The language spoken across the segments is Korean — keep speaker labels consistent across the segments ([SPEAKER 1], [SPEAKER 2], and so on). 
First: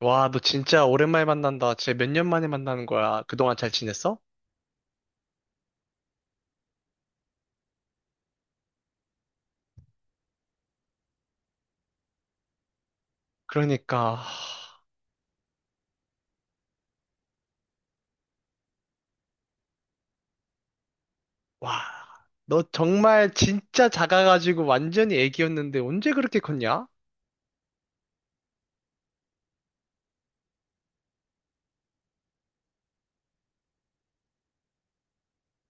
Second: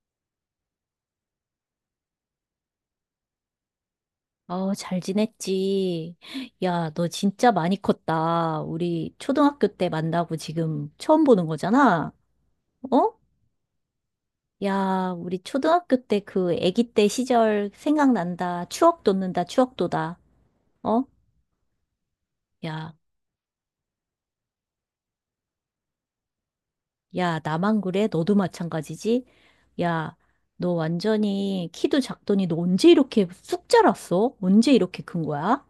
[SPEAKER 1] 와, 너 진짜 오랜만에 만난다. 진짜 몇 년 만에 만나는 거야. 그동안 잘 지냈어?
[SPEAKER 2] 어, 잘 지냈지? 야, 너 진짜 많이 컸다. 우리 초등학교 때 만나고 지금 처음 보는 거잖아? 어?
[SPEAKER 1] 그러니까, 하,
[SPEAKER 2] 야, 우리 초등학교 때 그 아기 때 시절 생각난다. 추억 돋는다. 추억 돋아. 어?
[SPEAKER 1] 와, 너
[SPEAKER 2] 야,
[SPEAKER 1] 정말 진짜 작아가지고 완전히 애기였는데 언제 그렇게 컸냐?
[SPEAKER 2] 야, 나만 그래? 너도 마찬가지지? 야, 너 완전히 키도 작더니 너 언제 이렇게 쑥 자랐어? 언제 이렇게 큰 거야?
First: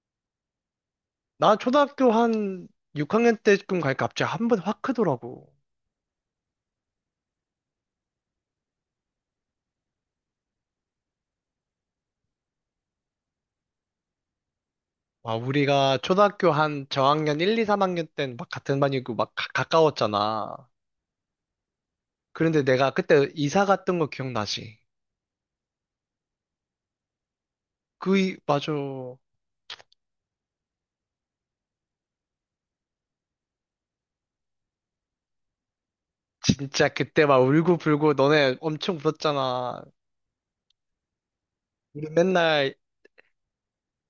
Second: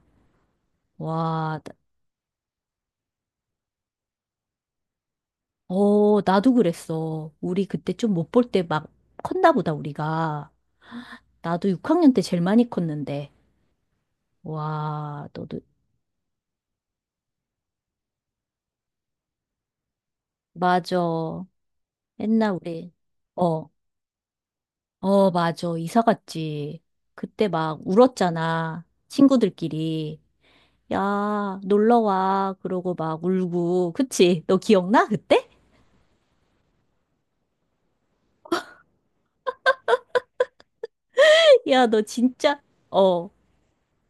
[SPEAKER 1] 나
[SPEAKER 2] 와,
[SPEAKER 1] 초등학교 한 6학년 때쯤 가니까 갑자기 한 번 확 크더라고.
[SPEAKER 2] 어, 나도 그랬어. 우리 그때 좀 못 볼 때 막 컸나 보다, 우리가. 나도 6학년 때 제일 많이 컸는데. 와,
[SPEAKER 1] 와,
[SPEAKER 2] 너도,
[SPEAKER 1] 우리가 초등학교 한 저학년 1, 2, 3학년 땐 막 같은 반이고 막 가까웠잖아.
[SPEAKER 2] 맞아. 옛날
[SPEAKER 1] 그런데 내가
[SPEAKER 2] 우리,
[SPEAKER 1] 그때 이사
[SPEAKER 2] 어,
[SPEAKER 1] 갔던 거 기억나지?
[SPEAKER 2] 어, 맞아. 이사 갔지. 그때 막
[SPEAKER 1] 맞아.
[SPEAKER 2] 울었잖아. 친구들끼리. 야, 놀러 와. 그러고 막 울고. 그치? 너 기억나? 그때?
[SPEAKER 1] 진짜 그때 막 울고불고 너네 엄청 울었잖아.
[SPEAKER 2] 야, 너
[SPEAKER 1] 우리
[SPEAKER 2] 진짜,
[SPEAKER 1] 맨날,
[SPEAKER 2] 어,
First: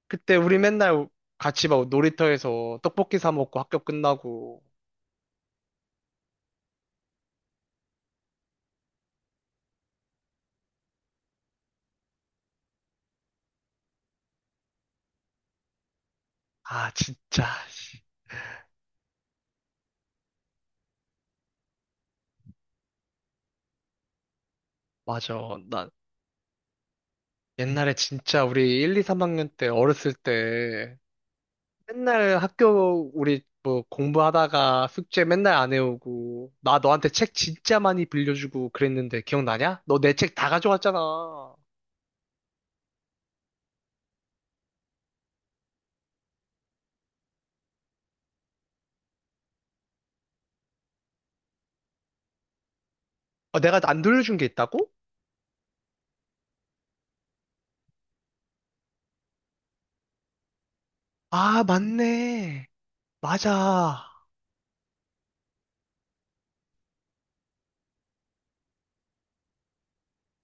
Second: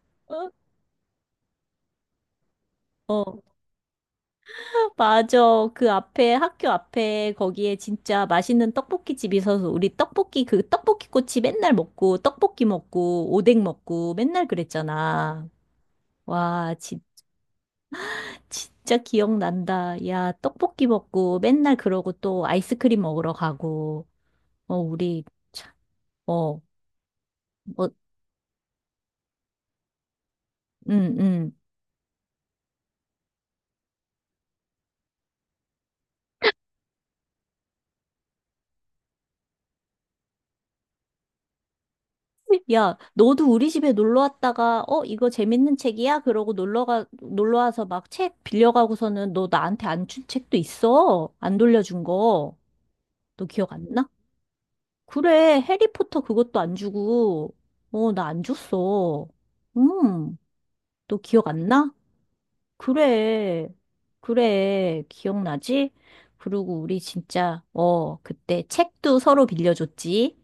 [SPEAKER 1] 그때
[SPEAKER 2] 어,
[SPEAKER 1] 우리 맨날 같이 막 놀이터에서 떡볶이 사
[SPEAKER 2] 어.
[SPEAKER 1] 먹고 학교 끝나고.
[SPEAKER 2] 맞아. 그 앞에, 학교 앞에, 거기에 진짜 맛있는 떡볶이 집이 있어서 우리 떡볶이, 그 떡볶이 꼬치 맨날 먹고, 떡볶이 먹고, 오뎅 먹고, 맨날 그랬잖아. 와,
[SPEAKER 1] 아,
[SPEAKER 2] 진
[SPEAKER 1] 진짜. 씨.
[SPEAKER 2] 진짜 기억난다. 야, 떡볶이 먹고, 맨날 그러고 또 아이스크림 먹으러 가고, 어, 우리,
[SPEAKER 1] 맞아.
[SPEAKER 2] 참,
[SPEAKER 1] 나
[SPEAKER 2] 어, 뭐,
[SPEAKER 1] 옛날에 진짜 우리 1, 2, 3학년 때 어렸을 때
[SPEAKER 2] 응, 응.
[SPEAKER 1] 맨날 학교 우리 뭐 공부하다가 숙제 맨날 안 해오고 나 너한테 책 진짜 많이 빌려주고 그랬는데 기억나냐? 너 내 책 다 가져갔잖아. 어,
[SPEAKER 2] 야, 너도 우리 집에 놀러 왔다가, 어, 이거 재밌는 책이야? 그러고 놀러가, 놀러 와서 막 책 빌려가고서는 너 나한테 안 준 책도 있어. 안 돌려준 거. 너 기억
[SPEAKER 1] 내가
[SPEAKER 2] 안
[SPEAKER 1] 안
[SPEAKER 2] 나?
[SPEAKER 1] 돌려준 게 있다고?
[SPEAKER 2] 그래, 해리포터 그것도 안 주고, 어, 나 안 줬어. 음, 너 기억
[SPEAKER 1] 아,
[SPEAKER 2] 안 나?
[SPEAKER 1] 맞네.
[SPEAKER 2] 그래,
[SPEAKER 1] 맞아.
[SPEAKER 2] 그래, 기억나지? 그리고 우리 진짜, 어, 그때 책도 서로 빌려줬지.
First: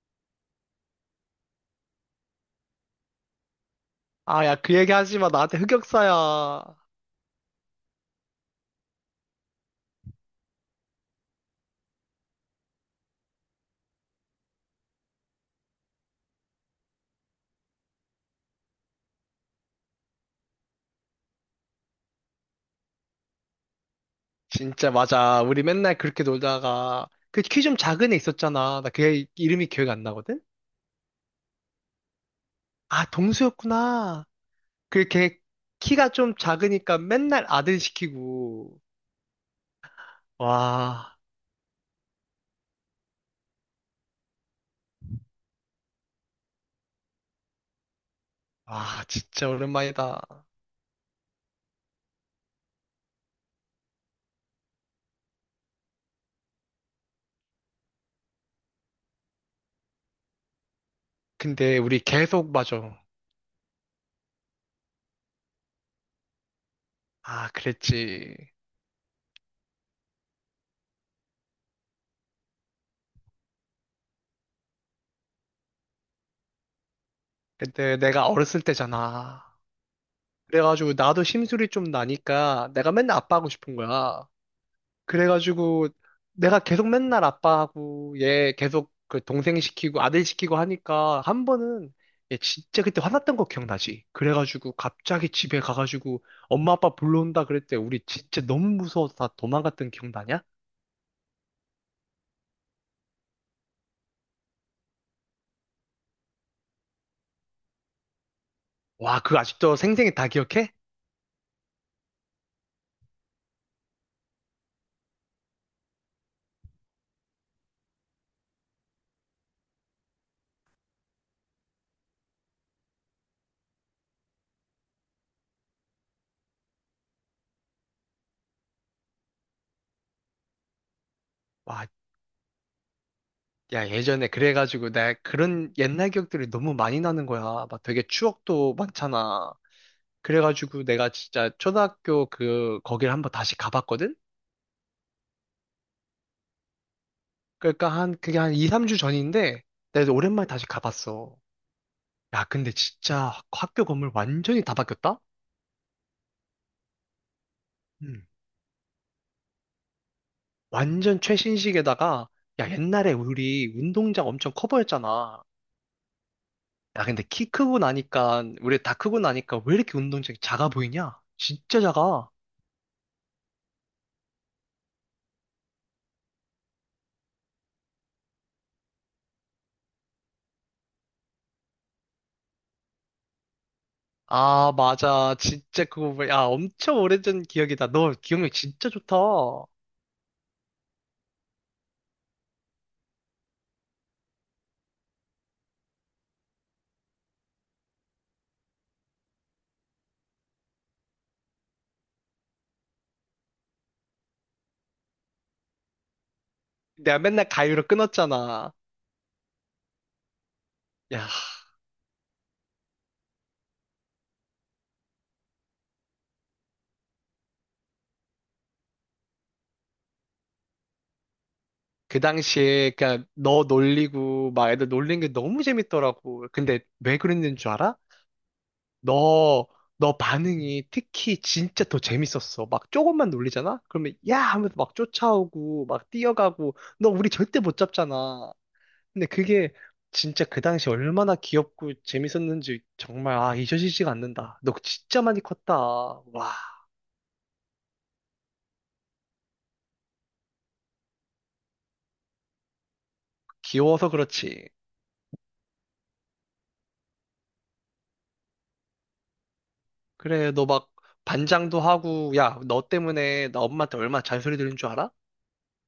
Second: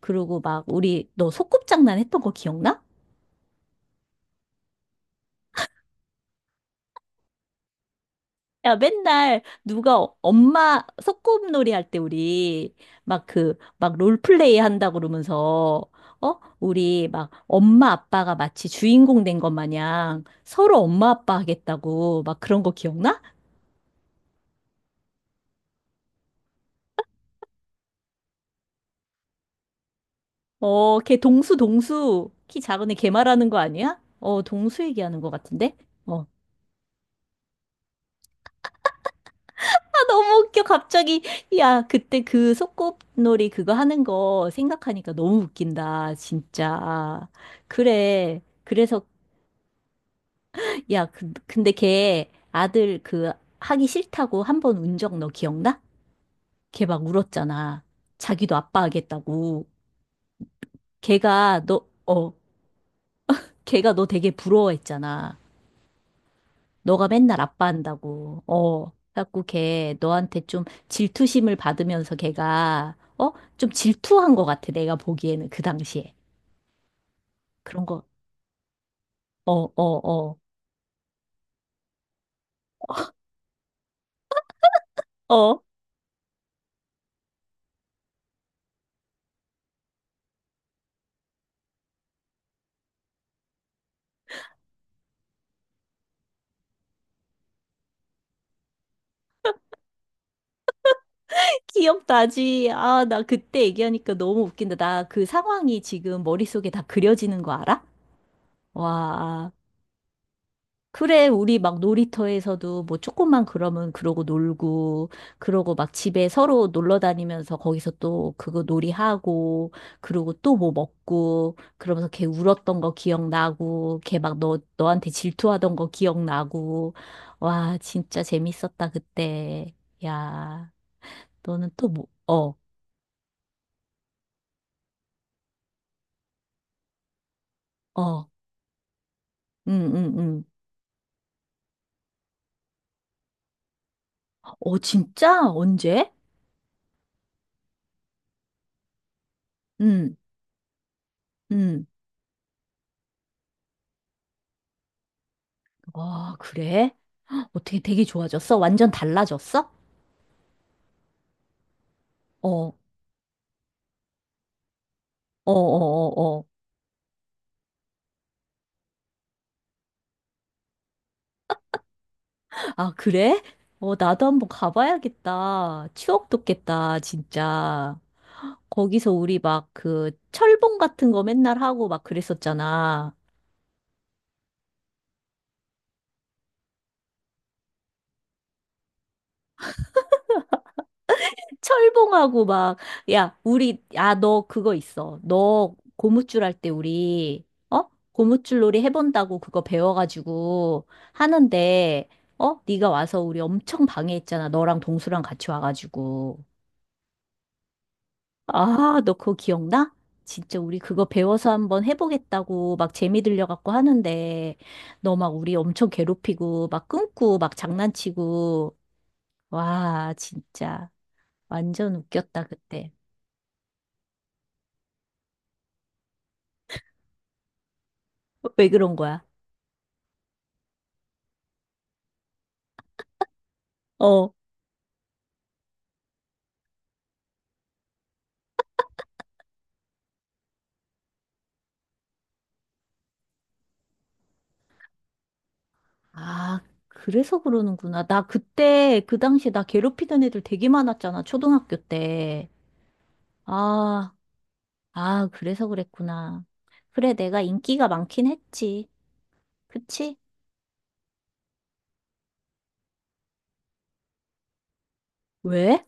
[SPEAKER 2] 그리고 막 우리, 너 소꿉장난 했던 거 기억나?
[SPEAKER 1] 아, 야, 그 얘기 하지 마. 나한테 흑역사야.
[SPEAKER 2] 야, 맨날 누가 엄마 소꿉놀이 할 때 우리 막 그, 막 롤플레이 한다 그러면서, 어? 우리 막 엄마 아빠가 마치 주인공 된 것 마냥 서로 엄마 아빠 하겠다고 막 그런 거 기억나?
[SPEAKER 1] 진짜 맞아. 우리 맨날 그렇게 놀다가 그 키 좀 작은 애 있었잖아. 나 걔 이름이 기억이 안 나거든?
[SPEAKER 2] 어, 걔 동수, 동수. 키 작은 애
[SPEAKER 1] 아,
[SPEAKER 2] 걔 말하는 거 아니야?
[SPEAKER 1] 동수였구나.
[SPEAKER 2] 어, 동수 얘기하는 것
[SPEAKER 1] 그걔
[SPEAKER 2] 같은데?
[SPEAKER 1] 키가
[SPEAKER 2] 어.
[SPEAKER 1] 좀 작으니까 맨날 아들 시키고.
[SPEAKER 2] 아, 너무 웃겨,
[SPEAKER 1] 와,
[SPEAKER 2] 갑자기. 야, 그때 그 소꿉놀이 그거 하는 거 생각하니까 너무 웃긴다, 진짜. 그래. 그래서
[SPEAKER 1] 와, 진짜 오랜만이다.
[SPEAKER 2] 야, 그, 근데 걔 아들 그 하기 싫다고 한 번 운 적 너 기억나? 걔 막 울었잖아. 자기도 아빠 하겠다고. 걔가
[SPEAKER 1] 근데
[SPEAKER 2] 너,
[SPEAKER 1] 우리
[SPEAKER 2] 어,
[SPEAKER 1] 계속 맞아.
[SPEAKER 2] 걔가 너 되게 부러워했잖아. 너가 맨날
[SPEAKER 1] 아,
[SPEAKER 2] 아빠
[SPEAKER 1] 그랬지.
[SPEAKER 2] 한다고. 어. 그래갖고 걔 너한테 좀 질투심을 받으면서 걔가, 어? 좀 질투한 것 같아. 내가 보기에는 그 당시에. 그런
[SPEAKER 1] 근데
[SPEAKER 2] 거,
[SPEAKER 1] 내가 어렸을 때잖아.
[SPEAKER 2] 어, 어, 어,
[SPEAKER 1] 그래가지고 나도 심술이 좀 나니까 내가 맨날 아빠 하고 싶은 거야.
[SPEAKER 2] 어.
[SPEAKER 1] 그래가지고 내가 계속 맨날 아빠하고 얘 계속 그 동생 시키고 아들 시키고 하니까 한 번은 얘 진짜 그때 화났던 거 기억나지? 그래가지고 갑자기 집에 가가지고 엄마 아빠 불러온다 그랬대. 우리 진짜 너무 무서워서 다 도망갔던 기억나냐?
[SPEAKER 2] 기억나지? 아, 나 그때 얘기하니까 너무 웃긴다. 나 그 상황이 지금 머릿속에 다 그려지는 거 알아?
[SPEAKER 1] 와, 그거
[SPEAKER 2] 와.
[SPEAKER 1] 아직도 생생히 다 기억해?
[SPEAKER 2] 그래, 우리 막 놀이터에서도 뭐 조금만 그러면 그러고 놀고, 그러고 막 집에 서로 놀러 다니면서 거기서 또 그거 놀이하고, 그러고 또 뭐 먹고, 그러면서 걔 울었던 거 기억나고, 걔 막 너, 너한테 질투하던 거 기억나고. 와, 진짜 재밌었다, 그때. 야, 너는
[SPEAKER 1] 와,
[SPEAKER 2] 또 뭐, 어,
[SPEAKER 1] 야, 예전에 그래가지고 나 그런 옛날 기억들이 너무 많이 나는 거야. 막 되게
[SPEAKER 2] 어.
[SPEAKER 1] 추억도 많잖아.
[SPEAKER 2] 응, 응, 응.
[SPEAKER 1] 그래가지고 내가 진짜 초등학교 그 거기를 한번 다시 가봤거든?
[SPEAKER 2] 어, 진짜? 언제?
[SPEAKER 1] 그러니까 한, 그게 한 2, 3주 전인데, 내가
[SPEAKER 2] 응,
[SPEAKER 1] 오랜만에 다시 가봤어.
[SPEAKER 2] 응.
[SPEAKER 1] 야, 근데 진짜 학교 건물 완전히 다 바뀌었다?
[SPEAKER 2] 아, 그래? 어떻게 되게
[SPEAKER 1] 음.
[SPEAKER 2] 좋아졌어? 완전 달라졌어?
[SPEAKER 1] 완전 최신식에다가,
[SPEAKER 2] 어,
[SPEAKER 1] 야,
[SPEAKER 2] 어,
[SPEAKER 1] 옛날에 우리 운동장 엄청 커 보였잖아.
[SPEAKER 2] 어, 어, 어.
[SPEAKER 1] 야, 근데 키 크고 나니까, 우리 다 크고 나니까 왜 이렇게 운동장이 작아 보이냐? 진짜 작아.
[SPEAKER 2] 아, 그래? 어, 나도 한번 가봐야겠다. 추억 돋겠다, 진짜. 거기서 우리 막 그 철봉 같은 거 맨날 하고 막 그랬었잖아.
[SPEAKER 1] 아, 맞아. 진짜 그거, 뭐야. 야, 엄청 오래전 기억이다. 너 기억력 진짜 좋다.
[SPEAKER 2] 철봉하고 막, 야, 우리, 야, 너 그거 있어. 너 고무줄 할 때 우리, 어? 고무줄 놀이 해본다고 그거 배워가지고 하는데, 어? 네가 와서 우리 엄청 방해했잖아. 너랑 동수랑 같이 와가지고.
[SPEAKER 1] 내가 맨날 가위로 끊었잖아.
[SPEAKER 2] 아, 너 그거 기억나? 진짜 우리 그거
[SPEAKER 1] 야,
[SPEAKER 2] 배워서 한번 해보겠다고 막 재미 들려갖고 하는데, 너 막 우리 엄청 괴롭히고, 막 끊고, 막 장난치고. 와, 진짜. 완전
[SPEAKER 1] 그
[SPEAKER 2] 웃겼다,
[SPEAKER 1] 당시에
[SPEAKER 2] 그때.
[SPEAKER 1] 그냥 너 놀리고 막 애들 놀린 게 너무 재밌더라고. 근데 왜 그랬는 줄 알아?
[SPEAKER 2] 왜 그런 거야?
[SPEAKER 1] 너, 너 반응이 특히 진짜 더 재밌었어. 막 조금만 놀리잖아? 그러면
[SPEAKER 2] 어.
[SPEAKER 1] 야 하면서 막 쫓아오고 막 뛰어가고 너 우리 절대 못 잡잖아. 근데 그게 진짜 그 당시 얼마나 귀엽고 재밌었는지 정말 아 잊혀지지가 않는다. 너 진짜 많이 컸다. 와
[SPEAKER 2] 아, 그래서 그러는구나. 나 그때, 그 당시에 나 괴롭히던 애들 되게 많았잖아, 초등학교 때.
[SPEAKER 1] 귀여워서
[SPEAKER 2] 아,
[SPEAKER 1] 그렇지.
[SPEAKER 2] 아, 그래서 그랬구나. 그래, 내가 인기가 많긴 했지. 그치?
[SPEAKER 1] 그래 너 막 반장도 하고 야 너 때문에 나 엄마한테 얼마나 잔소리 들은 줄 알아?
[SPEAKER 2] 왜?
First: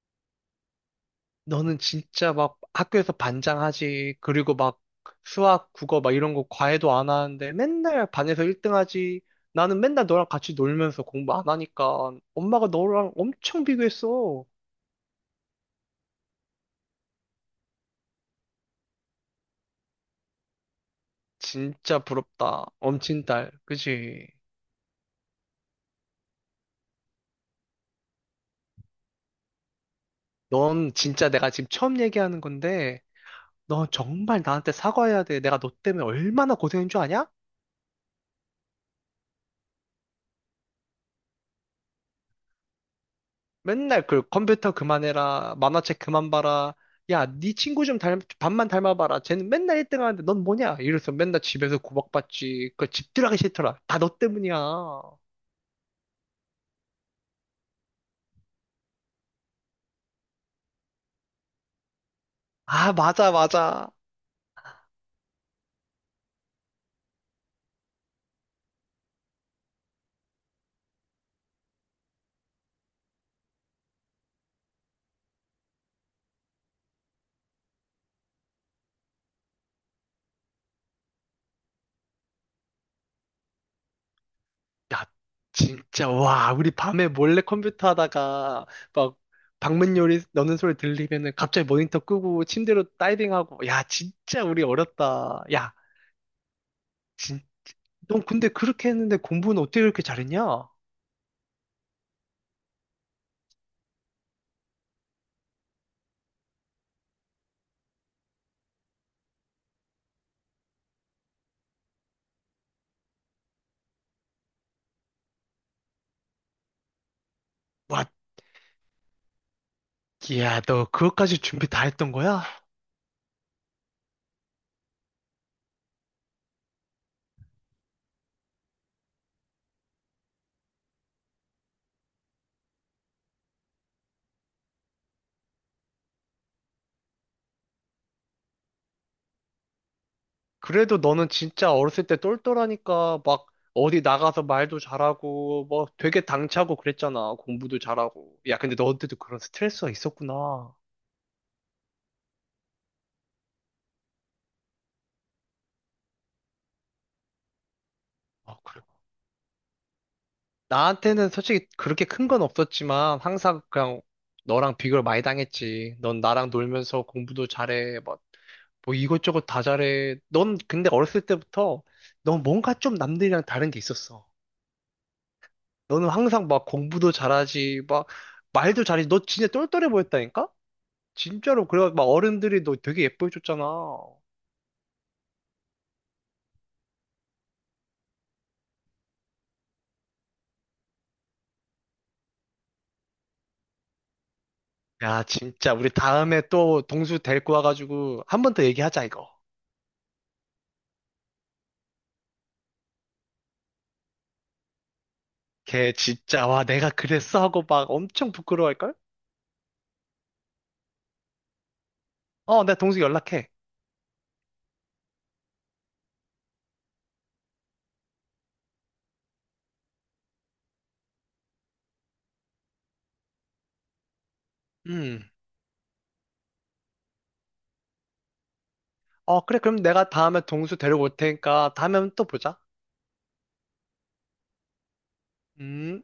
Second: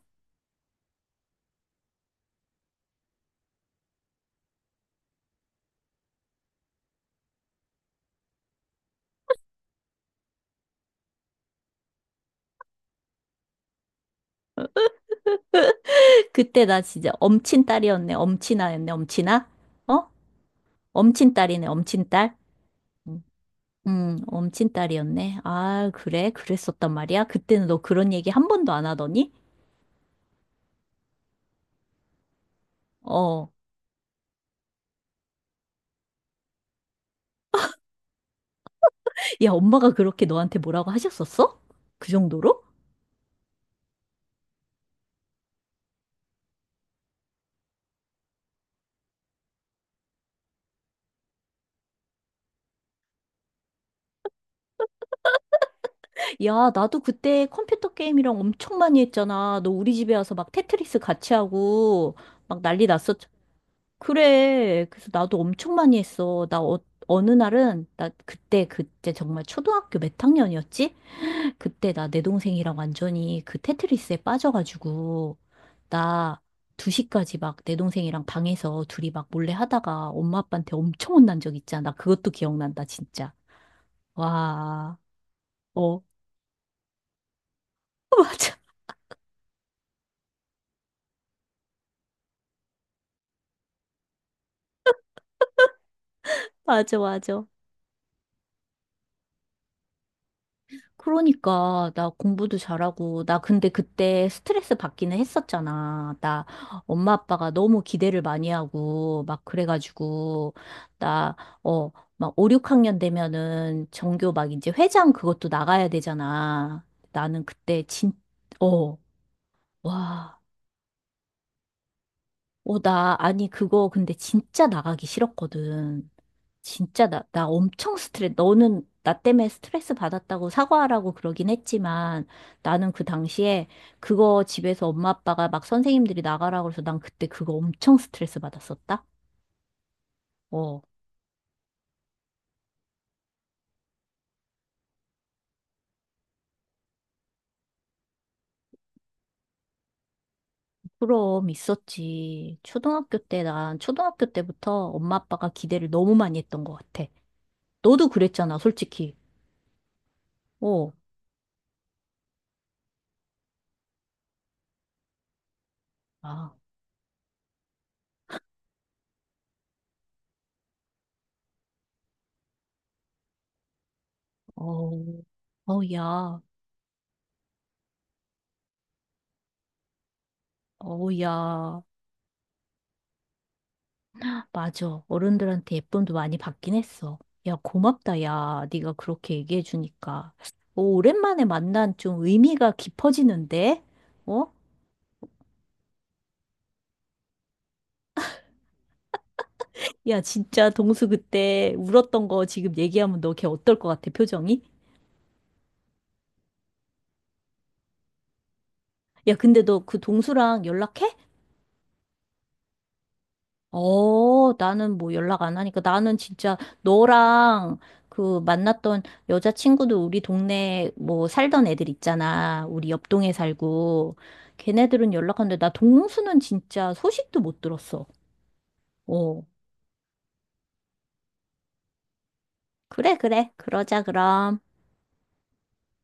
[SPEAKER 1] 너는 진짜 막 학교에서 반장하지, 그리고 막 수학, 국어 막 이런 거 과외도 안 하는데 맨날 반에서 1등 하지. 나는 맨날 너랑 같이 놀면서 공부 안 하니까 엄마가 너랑 엄청 비교했어.
[SPEAKER 2] 그때 나 진짜 엄친 딸이었네, 엄친아였네, 엄친아? 어? 엄친 딸이네,
[SPEAKER 1] 진짜
[SPEAKER 2] 엄친 딸?
[SPEAKER 1] 부럽다.
[SPEAKER 2] 음,
[SPEAKER 1] 엄친딸. 그지?
[SPEAKER 2] 엄친 딸이었네. 아, 그래? 그랬었단 말이야? 그때는 너 그런 얘기 한 번도 안 하더니?
[SPEAKER 1] 넌 진짜 내가 지금 처음 얘기하는 건데,
[SPEAKER 2] 어.
[SPEAKER 1] 너 정말 나한테 사과해야 돼. 내가 너 때문에 얼마나 고생인 줄 아냐?
[SPEAKER 2] 야, 엄마가 그렇게 너한테 뭐라고 하셨었어? 그 정도로?
[SPEAKER 1] 맨날 그 컴퓨터 그만해라, 만화책 그만 봐라, 야, 네 친구 좀 닮, 반만 닮아봐라. 쟤는 맨날 1등 하는데 넌 뭐냐? 이래서 맨날 집에서 구박받지. 그 집 들어가기 싫더라. 다 너 때문이야.
[SPEAKER 2] 야, 나도 그때 컴퓨터 게임이랑 엄청 많이 했잖아. 너 우리 집에 와서 막 테트리스 같이 하고 막 난리
[SPEAKER 1] 아,
[SPEAKER 2] 났었죠.
[SPEAKER 1] 맞아, 맞아.
[SPEAKER 2] 그래. 그래서 나도 엄청 많이 했어. 나 어, 어느 날은 나 그때 정말 초등학교 몇 학년이었지? 그때 나 내 동생이랑 완전히 그 테트리스에 빠져가지고 나 2시까지 막 내 동생이랑 방에서 둘이 막 몰래 하다가 엄마 아빠한테 엄청 혼난 적 있잖아. 나 그것도 기억난다, 진짜. 와,
[SPEAKER 1] 야,
[SPEAKER 2] 어,
[SPEAKER 1] 진짜, 와, 우리 밤에 몰래 컴퓨터
[SPEAKER 2] 맞아,
[SPEAKER 1] 하다가 막 방문 요리 넣는 소리 들리면은 갑자기 모니터 끄고 침대로 다이빙하고. 야, 진짜 우리 어렸다. 야,
[SPEAKER 2] 맞아,
[SPEAKER 1] 진,
[SPEAKER 2] 맞아.
[SPEAKER 1] 넌 근데 그렇게 했는데 공부는 어떻게 그렇게 잘했냐?
[SPEAKER 2] 그러니까 나 공부도 잘하고 나 근데 그때 스트레스 받기는 했었잖아. 나 엄마 아빠가 너무 기대를 많이 하고 막 그래가지고 나 어 막 5, 6학년 되면은 전교 막 이제 회장 그것도 나가야 되잖아. 나는 그때
[SPEAKER 1] 와,
[SPEAKER 2] 진 어, 와,
[SPEAKER 1] 야 너 그것까지 준비 다 했던 거야?
[SPEAKER 2] 어, 나 아니 그거 근데 진짜 나가기 싫었거든. 진짜 나 엄청 스트레스, 너는 나 때문에 스트레스 받았다고 사과하라고 그러긴 했지만 나는 그 당시에 그거 집에서 엄마 아빠가 막 선생님들이 나가라 고 해서 난 그때 그거 엄청 스트레스 받았었다? 어,
[SPEAKER 1] 그래도 너는 진짜 어렸을 때 똘똘하니까 막 어디 나가서 말도 잘하고 뭐 되게 당차고 그랬잖아. 공부도 잘하고. 야, 근데 너한테도 그런 스트레스가 있었구나.
[SPEAKER 2] 그럼 있었지. 초등학교 때, 난 초등학교 때부터 엄마 아빠가 기대를 너무 많이 했던 것 같아. 너도
[SPEAKER 1] 아,
[SPEAKER 2] 그랬잖아,
[SPEAKER 1] 그래.
[SPEAKER 2] 솔직히. 어,
[SPEAKER 1] 나한테는 솔직히 그렇게 큰 건 없었지만 항상 그냥 너랑 비교를 많이 당했지. 넌 나랑
[SPEAKER 2] 아,
[SPEAKER 1] 놀면서 공부도 잘해. 뭐 이것저것 다 잘해. 넌 근데 어렸을 때부터 넌 뭔가 좀 남들이랑 다른 게 있었어.
[SPEAKER 2] 어, 어,
[SPEAKER 1] 너는
[SPEAKER 2] 야,
[SPEAKER 1] 항상 막 공부도 잘하지, 막 말도 잘하지. 너 진짜 똘똘해 보였다니까?
[SPEAKER 2] 어,
[SPEAKER 1] 진짜로.
[SPEAKER 2] 야.
[SPEAKER 1] 그래, 막 어른들이 너 되게 예뻐해줬잖아.
[SPEAKER 2] 맞아. 어른들한테 예쁨도 많이 받긴 했어. 야, 고맙다, 야. 네가 그렇게 얘기해 주니까. 오, 오랜만에 만난 좀 의미가 깊어지는데? 어?
[SPEAKER 1] 야, 진짜. 우리 다음에 또 동수 데리고 와가지고 한 번 더 얘기하자, 이거.
[SPEAKER 2] 야, 진짜 동수 그때 울었던 거 지금 얘기하면 너 걔 어떨 것 같아, 표정이?
[SPEAKER 1] 걔 진짜, 와, 내가 그랬어 하고 막 엄청 부끄러워할걸?
[SPEAKER 2] 야, 근데 너 그 동수랑 연락해?
[SPEAKER 1] 어, 내가 동수 연락해.
[SPEAKER 2] 어, 나는 뭐 연락 안 하니까 나는 진짜 너랑 그 만났던 여자친구도 우리 동네 뭐 살던 애들 있잖아. 우리 옆 동에 살고. 걔네들은
[SPEAKER 1] 음.
[SPEAKER 2] 연락하는데 나 동수는 진짜 소식도 못 들었어. 어.
[SPEAKER 1] 어, 그래. 그럼 내가 다음에 동수 데리고 올 테니까 다음에 또 보자.
[SPEAKER 2] 그래, 그래. 그러자, 그럼.
[SPEAKER 1] 음.